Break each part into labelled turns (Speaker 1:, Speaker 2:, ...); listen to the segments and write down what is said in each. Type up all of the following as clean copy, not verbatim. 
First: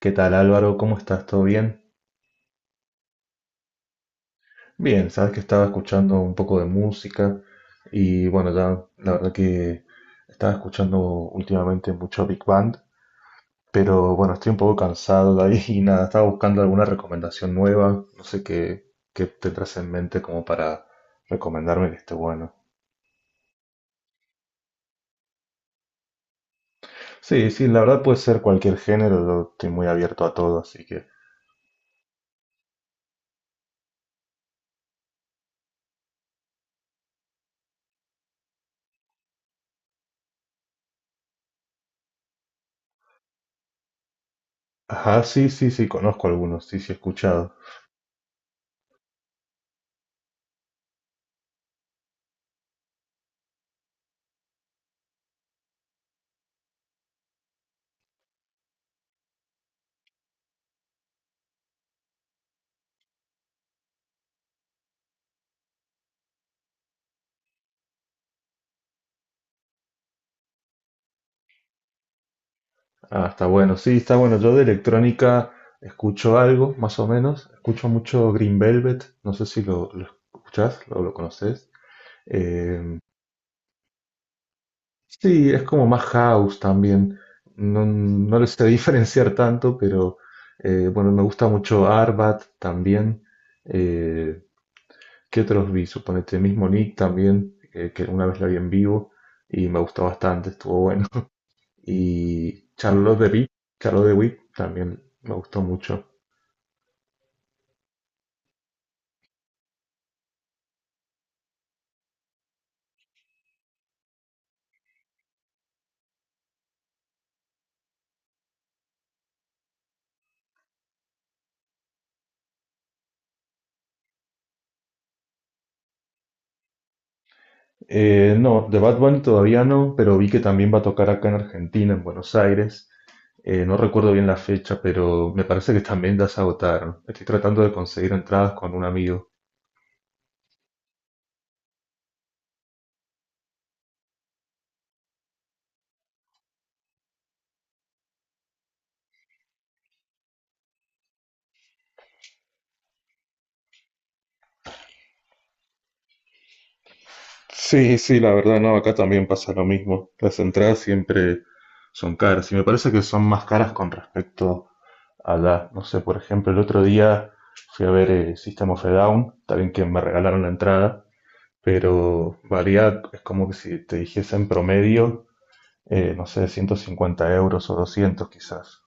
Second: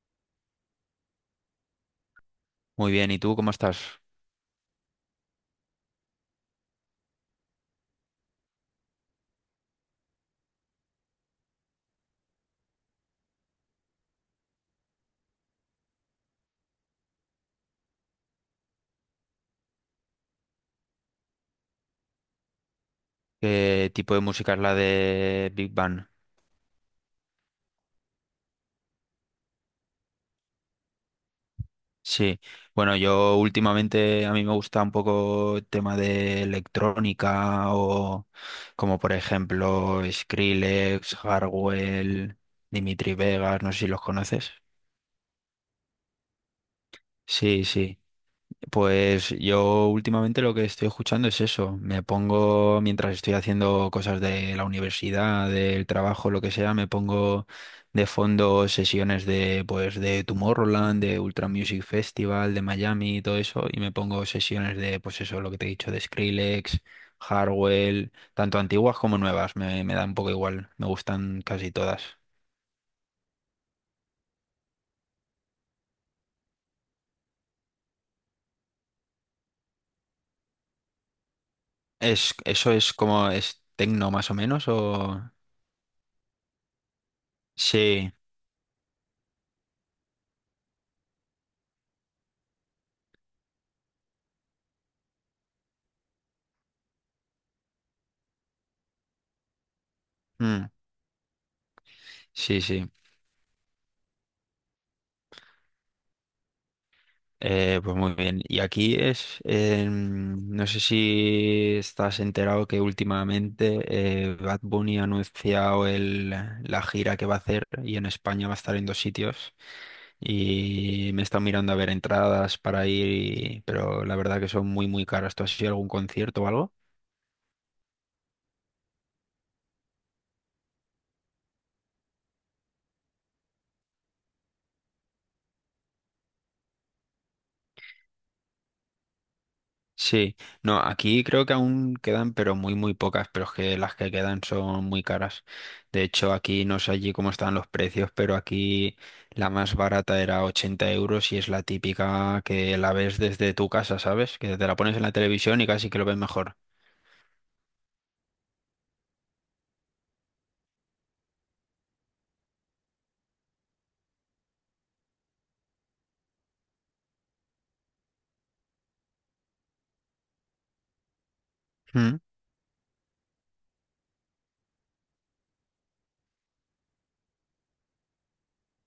Speaker 1: ¿Qué tal Álvaro? ¿Cómo estás? ¿Todo bien?
Speaker 2: Muy bien, ¿y tú cómo estás?
Speaker 1: Bien, sabes que estaba escuchando un poco de música y bueno, ya la verdad que estaba escuchando últimamente mucho Big Band, pero bueno, estoy un poco cansado de ahí y nada, estaba buscando alguna recomendación nueva, no sé qué, qué tendrás en mente como para recomendarme que esté bueno.
Speaker 2: ¿Qué tipo de música es la de Big Bang?
Speaker 1: Sí, sí, la verdad puede ser cualquier género, yo estoy muy abierto a todo, así que...
Speaker 2: Sí, bueno, yo últimamente a mí me gusta un poco el tema de electrónica o como por ejemplo Skrillex, Hardwell, Dimitri Vegas, no sé si los conoces.
Speaker 1: Ajá, sí, sí, sí, conozco algunos, sí, sí, he escuchado.
Speaker 2: Sí, sí. Pues yo últimamente lo que estoy escuchando es eso. Me pongo, mientras estoy haciendo cosas de la universidad, del trabajo, lo que sea, me pongo de fondo sesiones de, pues, de Tomorrowland, de Ultra Music Festival, de Miami y todo eso, y me pongo sesiones de, pues eso, lo que te he dicho, de Skrillex, Hardwell, tanto antiguas como nuevas, me da un poco igual, me gustan casi todas.
Speaker 1: Ah, está bueno. Sí, está bueno. Yo de electrónica escucho algo, más o menos. Escucho mucho Green Velvet. No sé si lo escuchás o lo conoces.
Speaker 2: Eso es
Speaker 1: Eh,
Speaker 2: como, es tecno más o menos. O...
Speaker 1: sí, es como más house también. No,
Speaker 2: Sí.
Speaker 1: no lo sé diferenciar tanto, pero bueno, me gusta mucho Arbat también. Eh, ¿Qué otros vi? Suponete mismo Nick también, que una vez la vi en vivo y me gustó bastante,
Speaker 2: Mm.
Speaker 1: estuvo bueno.
Speaker 2: Sí,
Speaker 1: Y
Speaker 2: sí.
Speaker 1: Charlotte de Witt también me gustó mucho.
Speaker 2: Pues muy bien. Y aquí no sé si estás enterado que últimamente Bad Bunny ha anunciado la gira que va a hacer y en España va a estar en dos sitios y me está mirando a ver entradas para ir, pero la verdad que son muy muy caras. ¿Tú has ido a algún concierto o algo?
Speaker 1: No, de Bad Bunny todavía no, pero vi que también va a tocar acá en Argentina, en Buenos Aires. No recuerdo bien la fecha, pero me parece que también ya se agotaron. Estoy tratando de conseguir entradas con un amigo.
Speaker 2: Sí, no, aquí creo que aún quedan, pero muy, muy pocas, pero es que las que quedan son muy caras. De hecho, aquí no sé allí cómo están los precios, pero aquí la más barata era 80 € y es la típica que la ves desde tu casa, ¿sabes? Que te la pones en la televisión y casi que lo ves mejor.
Speaker 1: Sí, sí, la verdad, no, acá también pasa lo mismo. Las entradas siempre son caras y me parece que son más caras con respecto a la, no sé, por ejemplo, el otro día fui a ver System of a Down, también que me regalaron la entrada,
Speaker 2: Mm.
Speaker 1: pero varía, es como que si te dijese en promedio no sé, 150 euros o 200 quizás.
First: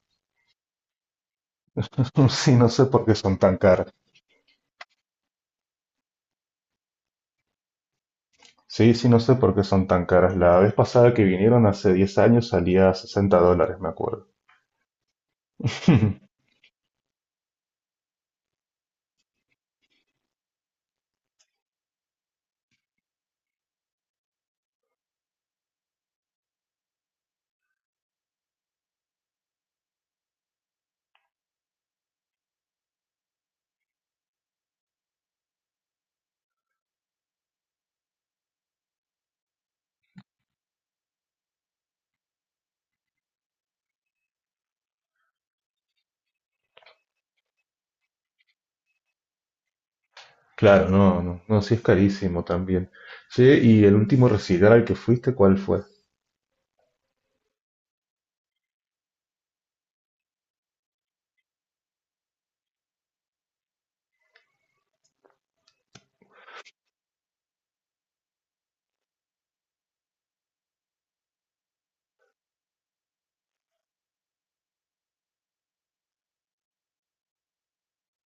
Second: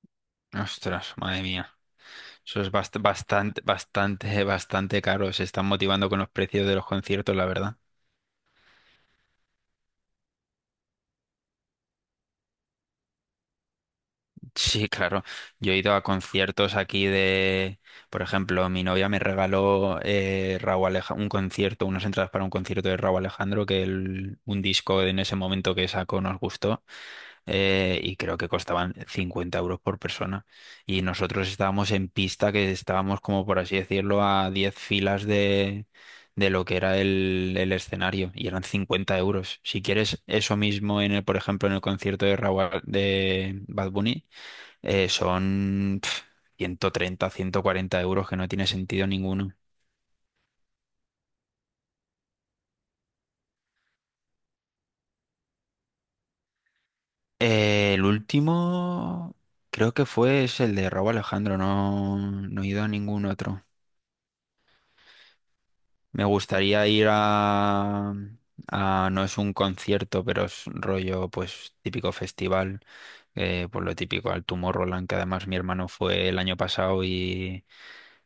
Speaker 2: Ostras, madre mía.
Speaker 1: Sí,
Speaker 2: Eso
Speaker 1: no
Speaker 2: es
Speaker 1: sé por qué son tan
Speaker 2: bastante,
Speaker 1: caras.
Speaker 2: bastante, bastante caro. Se están motivando con los precios de los conciertos, la verdad.
Speaker 1: Sí, sí, no sé por qué son tan caras. La vez pasada que vinieron hace 10 años salía a $60, me acuerdo.
Speaker 2: Sí, claro. Yo he ido a conciertos aquí de, por ejemplo, mi novia me regaló un concierto, unas entradas para un concierto de Rauw Alejandro, que un disco en ese momento que sacó nos gustó, y creo que costaban 50 € por persona. Y nosotros estábamos en pista, que estábamos como por así decirlo a 10 filas de lo que era el escenario y eran 50 euros. Si quieres eso mismo en el, por ejemplo, en el concierto de Bad Bunny. Son 130, 140 € que no tiene sentido ninguno.
Speaker 1: Claro, no, no, no, sí es carísimo también. Sí, ¿y el último recital al que fuiste, cuál fue?
Speaker 2: El último creo que fue es el de Raúl Alejandro, no, no he ido a ningún otro. Me gustaría ir no es un concierto, pero es rollo pues típico festival, por lo típico al Tomorrowland, que además mi hermano fue el año pasado.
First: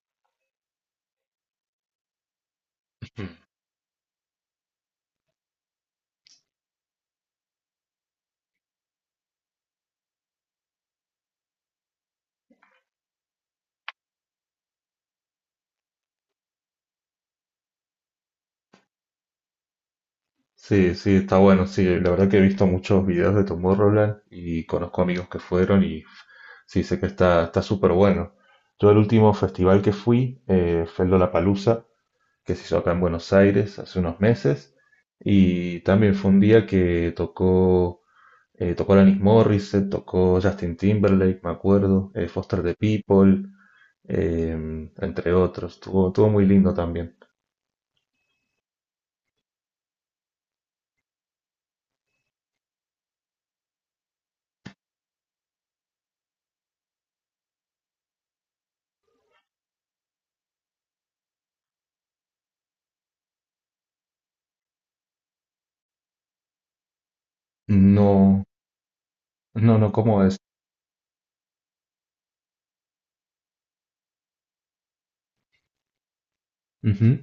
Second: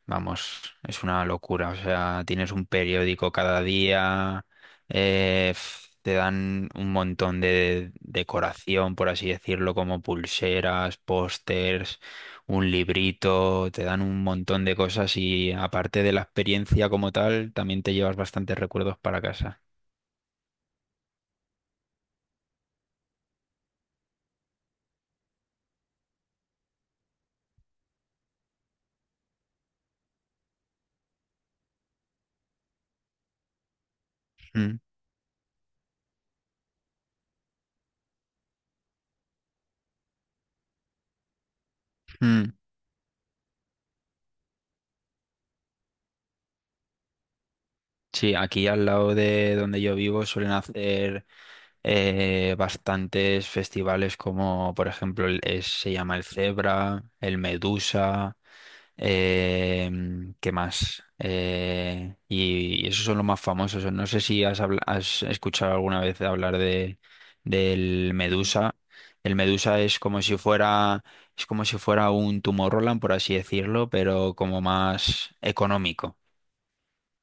Speaker 2: Vamos, es una locura. O sea, tienes un periódico cada día, te dan un montón de decoración, por así decirlo, como pulseras, pósters, un librito, te dan un montón de cosas y aparte de la experiencia como tal, también te llevas bastantes recuerdos para casa.
Speaker 1: Sí, sí, está bueno, sí, la verdad que he visto muchos videos de Tomorrowland y conozco amigos que fueron y sí, sé que está súper bueno. Yo el último festival que fui fue el que se hizo acá en Buenos Aires hace unos meses.
Speaker 2: Mm,
Speaker 1: Y también fue un día que tocó, tocó Alanis Morissette, tocó Justin Timberlake, me acuerdo,
Speaker 2: mm.
Speaker 1: Foster the People, eh, entre otros. Estuvo muy lindo también.
Speaker 2: Sí, aquí al lado de donde yo vivo suelen hacer bastantes festivales como, por ejemplo, se llama el Zebra, el Medusa, eh, ¿qué más? Y esos son los más famosos. No sé si has escuchado alguna vez hablar del
Speaker 1: No,
Speaker 2: Medusa. El
Speaker 1: no,
Speaker 2: Medusa
Speaker 1: no,
Speaker 2: es como
Speaker 1: ¿cómo es?
Speaker 2: si fuera, es como si fuera un Tomorrowland, por así decirlo, pero como más económico.
Speaker 1: Ujú.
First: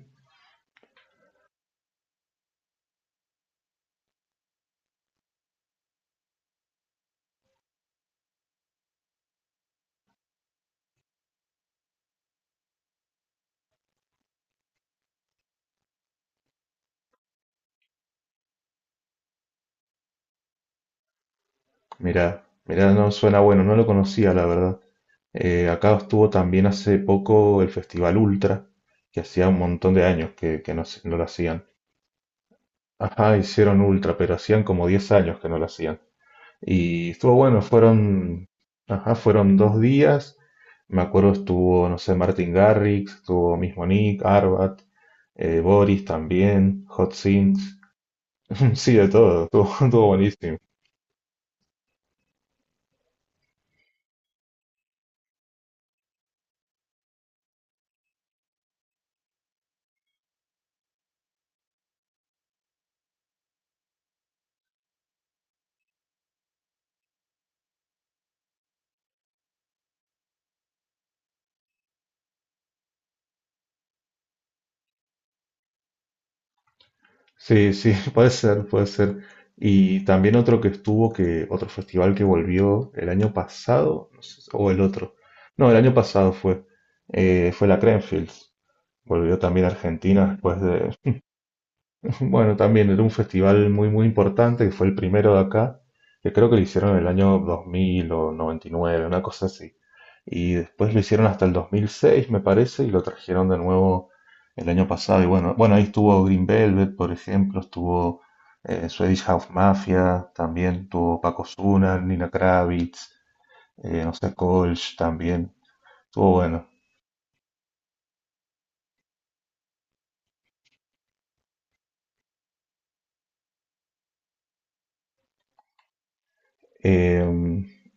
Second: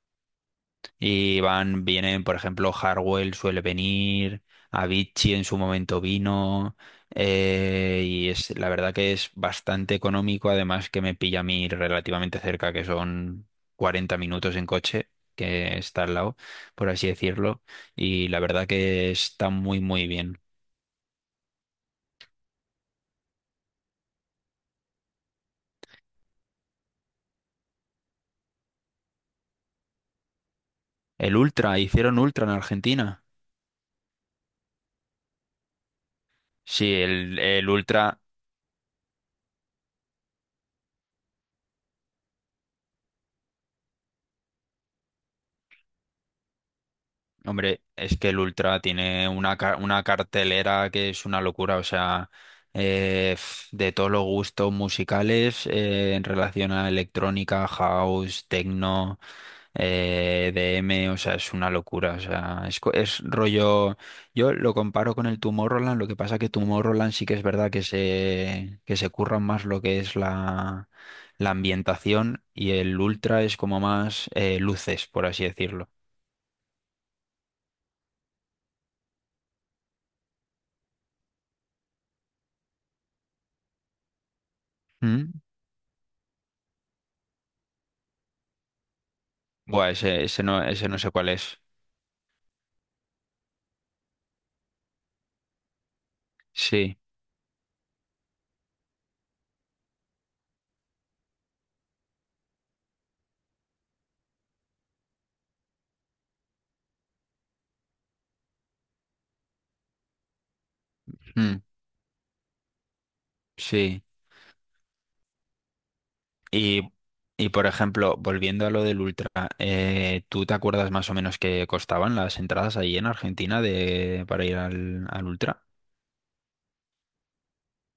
Speaker 2: Y vienen, por ejemplo, Hardwell suele venir, Avicii en su momento vino, y es la verdad que es bastante económico, además que me pilla a mí relativamente cerca, que son 40 minutos en coche, que está al lado, por así decirlo, y la verdad que está muy, muy bien.
Speaker 1: Mirá, mirá, no, suena bueno, no lo conocía, la verdad. Acá estuvo también hace poco el Festival Ultra, que hacía un montón de años que no, no lo
Speaker 2: El
Speaker 1: hacían.
Speaker 2: Ultra, hicieron Ultra en Argentina.
Speaker 1: Ajá, hicieron Ultra, pero hacían como 10 años que no lo hacían.
Speaker 2: Sí,
Speaker 1: Y estuvo
Speaker 2: el,
Speaker 1: bueno,
Speaker 2: el Ultra.
Speaker 1: fueron, ajá, fueron 2 días. Me acuerdo estuvo, no sé, Martin Garrix, estuvo mismo Nick, Arbat, Boris también, Hot Sims,
Speaker 2: Hombre, es que el Ultra
Speaker 1: sí, de
Speaker 2: tiene
Speaker 1: todo, estuvo,
Speaker 2: una
Speaker 1: estuvo buenísimo.
Speaker 2: cartelera que es una locura, o sea, de todos los gustos musicales, en relación a electrónica, house, techno, eh, DM, o sea, es una locura, o sea, es rollo, yo lo comparo con el Tomorrowland, lo que pasa que Tomorrowland sí que es verdad que que se curran más lo que es la ambientación y el Ultra es como más luces, por así decirlo.
Speaker 1: Sí, sí, puede ser, puede ser. Y también otro que estuvo, que otro festival que volvió el año pasado, no sé, o el otro. No, el año pasado fue, fue la Creamfields. Volvió también a
Speaker 2: Buah, ese,
Speaker 1: Argentina después
Speaker 2: ese
Speaker 1: de,
Speaker 2: no sé cuál es.
Speaker 1: bueno, también era un festival muy, muy importante, que fue el primero de acá, que creo que lo hicieron en
Speaker 2: Sí,
Speaker 1: el año 2000 o 1999, una cosa así. Y después lo hicieron hasta el 2006, me parece, y lo trajeron de nuevo el año pasado. Y bueno, bueno, ahí estuvo Green Velvet, por ejemplo, estuvo Swedish House Mafia, también estuvo Paco
Speaker 2: mm,
Speaker 1: Zuna, Nina Kravitz,
Speaker 2: sí.
Speaker 1: no sé, Kolsch también. Estuvo bueno.
Speaker 2: Y, y por ejemplo, volviendo a lo del Ultra, ¿tú te acuerdas más o menos qué costaban las entradas ahí en Argentina para ir al Ultra?
Speaker 1: Eh,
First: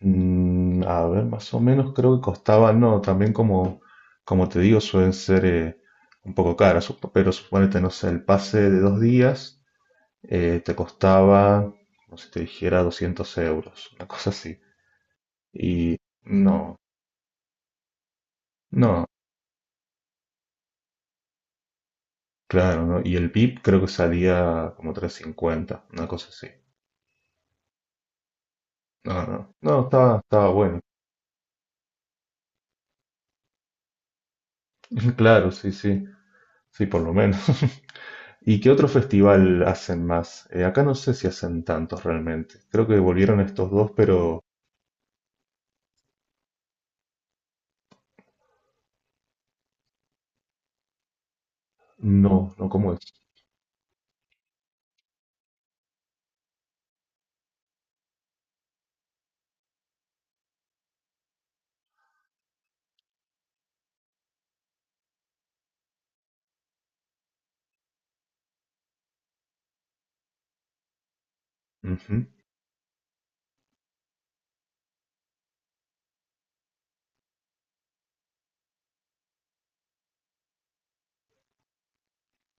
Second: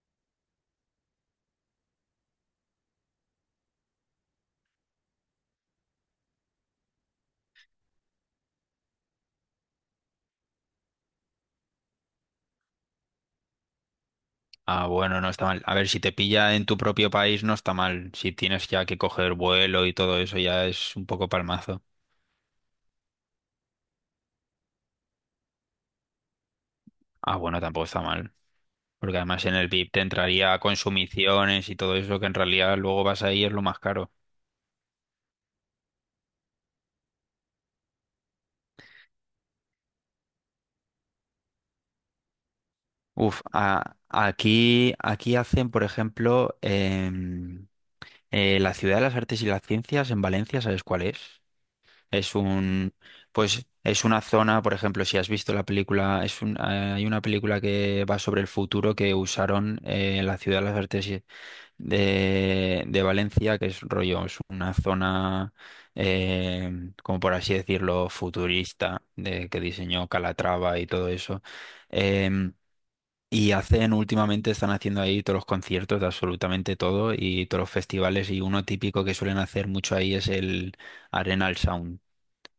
Speaker 1: mm, a ver, más o menos creo que costaba, no, también como, como te digo, suelen ser un poco caras, pero suponete, no sé, el pase de 2 días te costaba, como si te dijera, 200 euros, una cosa así.
Speaker 2: Ah, bueno, no está mal. A ver,
Speaker 1: Y
Speaker 2: si te pilla en
Speaker 1: no,
Speaker 2: tu propio país, no está mal. Si tienes ya que
Speaker 1: no,
Speaker 2: coger vuelo y todo eso, ya es un poco palmazo.
Speaker 1: claro, no. Y el VIP creo que salía como 350, una cosa así.
Speaker 2: Ah, bueno, tampoco está mal.
Speaker 1: No,
Speaker 2: Porque además en
Speaker 1: no,
Speaker 2: el
Speaker 1: no,
Speaker 2: VIP te
Speaker 1: estaba
Speaker 2: entraría
Speaker 1: bueno.
Speaker 2: consumiciones y todo eso, que en realidad luego vas ahí y es lo más caro.
Speaker 1: Claro, sí, sí, sí, por lo menos. ¿Y qué otro festival hacen más? Acá no sé si hacen tantos realmente. Creo que volvieron
Speaker 2: Uf,
Speaker 1: estos dos,
Speaker 2: a-
Speaker 1: pero
Speaker 2: aquí, aquí hacen, por ejemplo, la Ciudad de las Artes y las Ciencias en Valencia, ¿sabes cuál es? Es
Speaker 1: no, no, como
Speaker 2: un,
Speaker 1: es?
Speaker 2: es una zona, por ejemplo, si has visto la película, hay una película que va sobre el futuro que usaron, la Ciudad de las Artes de Valencia, que es rollo, es una zona, como por así decirlo, futurista, de, que diseñó Calatrava y todo eso.
Speaker 1: Ujú.
Speaker 2: Em, y hacen, últimamente están haciendo ahí todos los conciertos de absolutamente todo y todos los festivales y uno típico que suelen hacer mucho ahí es el Arenal Sound,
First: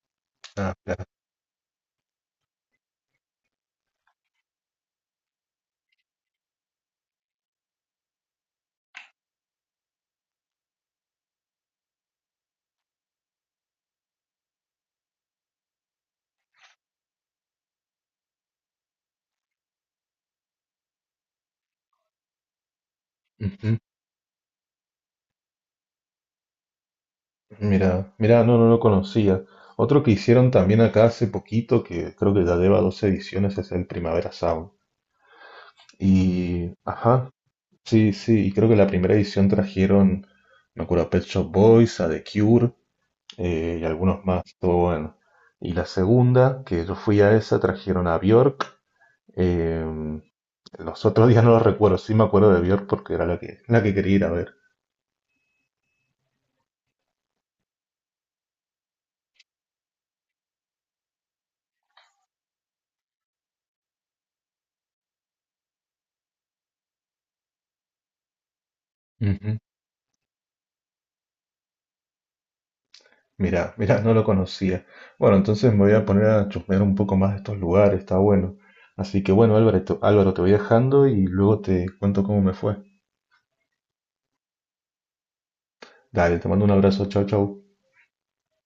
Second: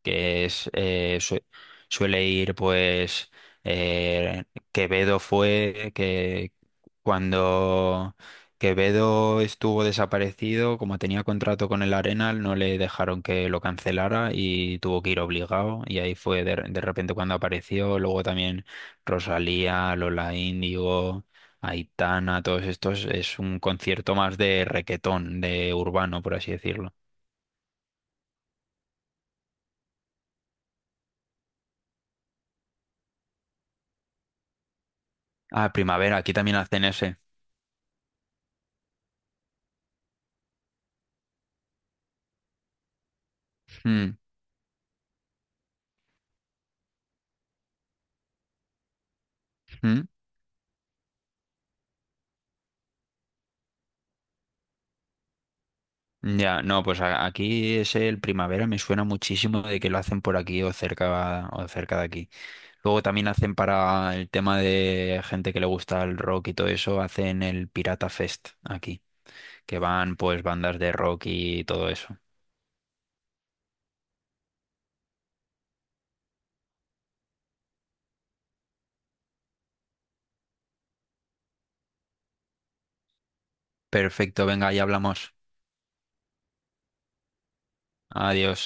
Speaker 2: que es,
Speaker 1: Ah, claro.
Speaker 2: suele ir, pues, eh, Quevedo fue que cuando Quevedo estuvo desaparecido, como tenía contrato con el Arenal, no le dejaron que lo cancelara y tuvo que ir obligado y ahí fue de repente cuando apareció, luego también Rosalía, Lola Índigo, Aitana, todos estos es un
Speaker 1: Ujú.
Speaker 2: concierto más de requetón, de urbano, por así decirlo.
Speaker 1: Mira, mira, no, no lo conocía. Otro que hicieron también acá hace poquito, que creo que ya lleva dos ediciones, es el Primavera Sound.
Speaker 2: Ah, Primavera, aquí también
Speaker 1: Y,
Speaker 2: hacen ese.
Speaker 1: ajá, sí, sí, y creo que la primera edición trajeron, me acuerdo, a Pet Shop Boys, a The Cure, y
Speaker 2: Mm.
Speaker 1: algunos más, todo bueno. Y la segunda, que yo fui a esa, trajeron a Björk. eh,
Speaker 2: ¿Mm?
Speaker 1: los otros días no los recuerdo, sí me acuerdo de Björk porque era la que quería ir a
Speaker 2: Ya, no, pues aquí es el Primavera, me suena muchísimo de que lo hacen por aquí o cerca, de aquí. Luego también hacen para el tema de gente que le gusta el rock y todo eso, hacen el Pirata Fest aquí,
Speaker 1: ver.
Speaker 2: que van pues bandas de rock y todo eso.
Speaker 1: Mirá, mirá, no lo conocía. Bueno, entonces me voy a poner a chusmear un poco más de estos lugares, está bueno. Así que bueno, Álvaro, Álvaro, te voy dejando y luego te cuento cómo me fue.
Speaker 2: Perfecto, venga, ya hablamos.
Speaker 1: Dale, te mando un abrazo, chau, chau.
Speaker 2: Adiós.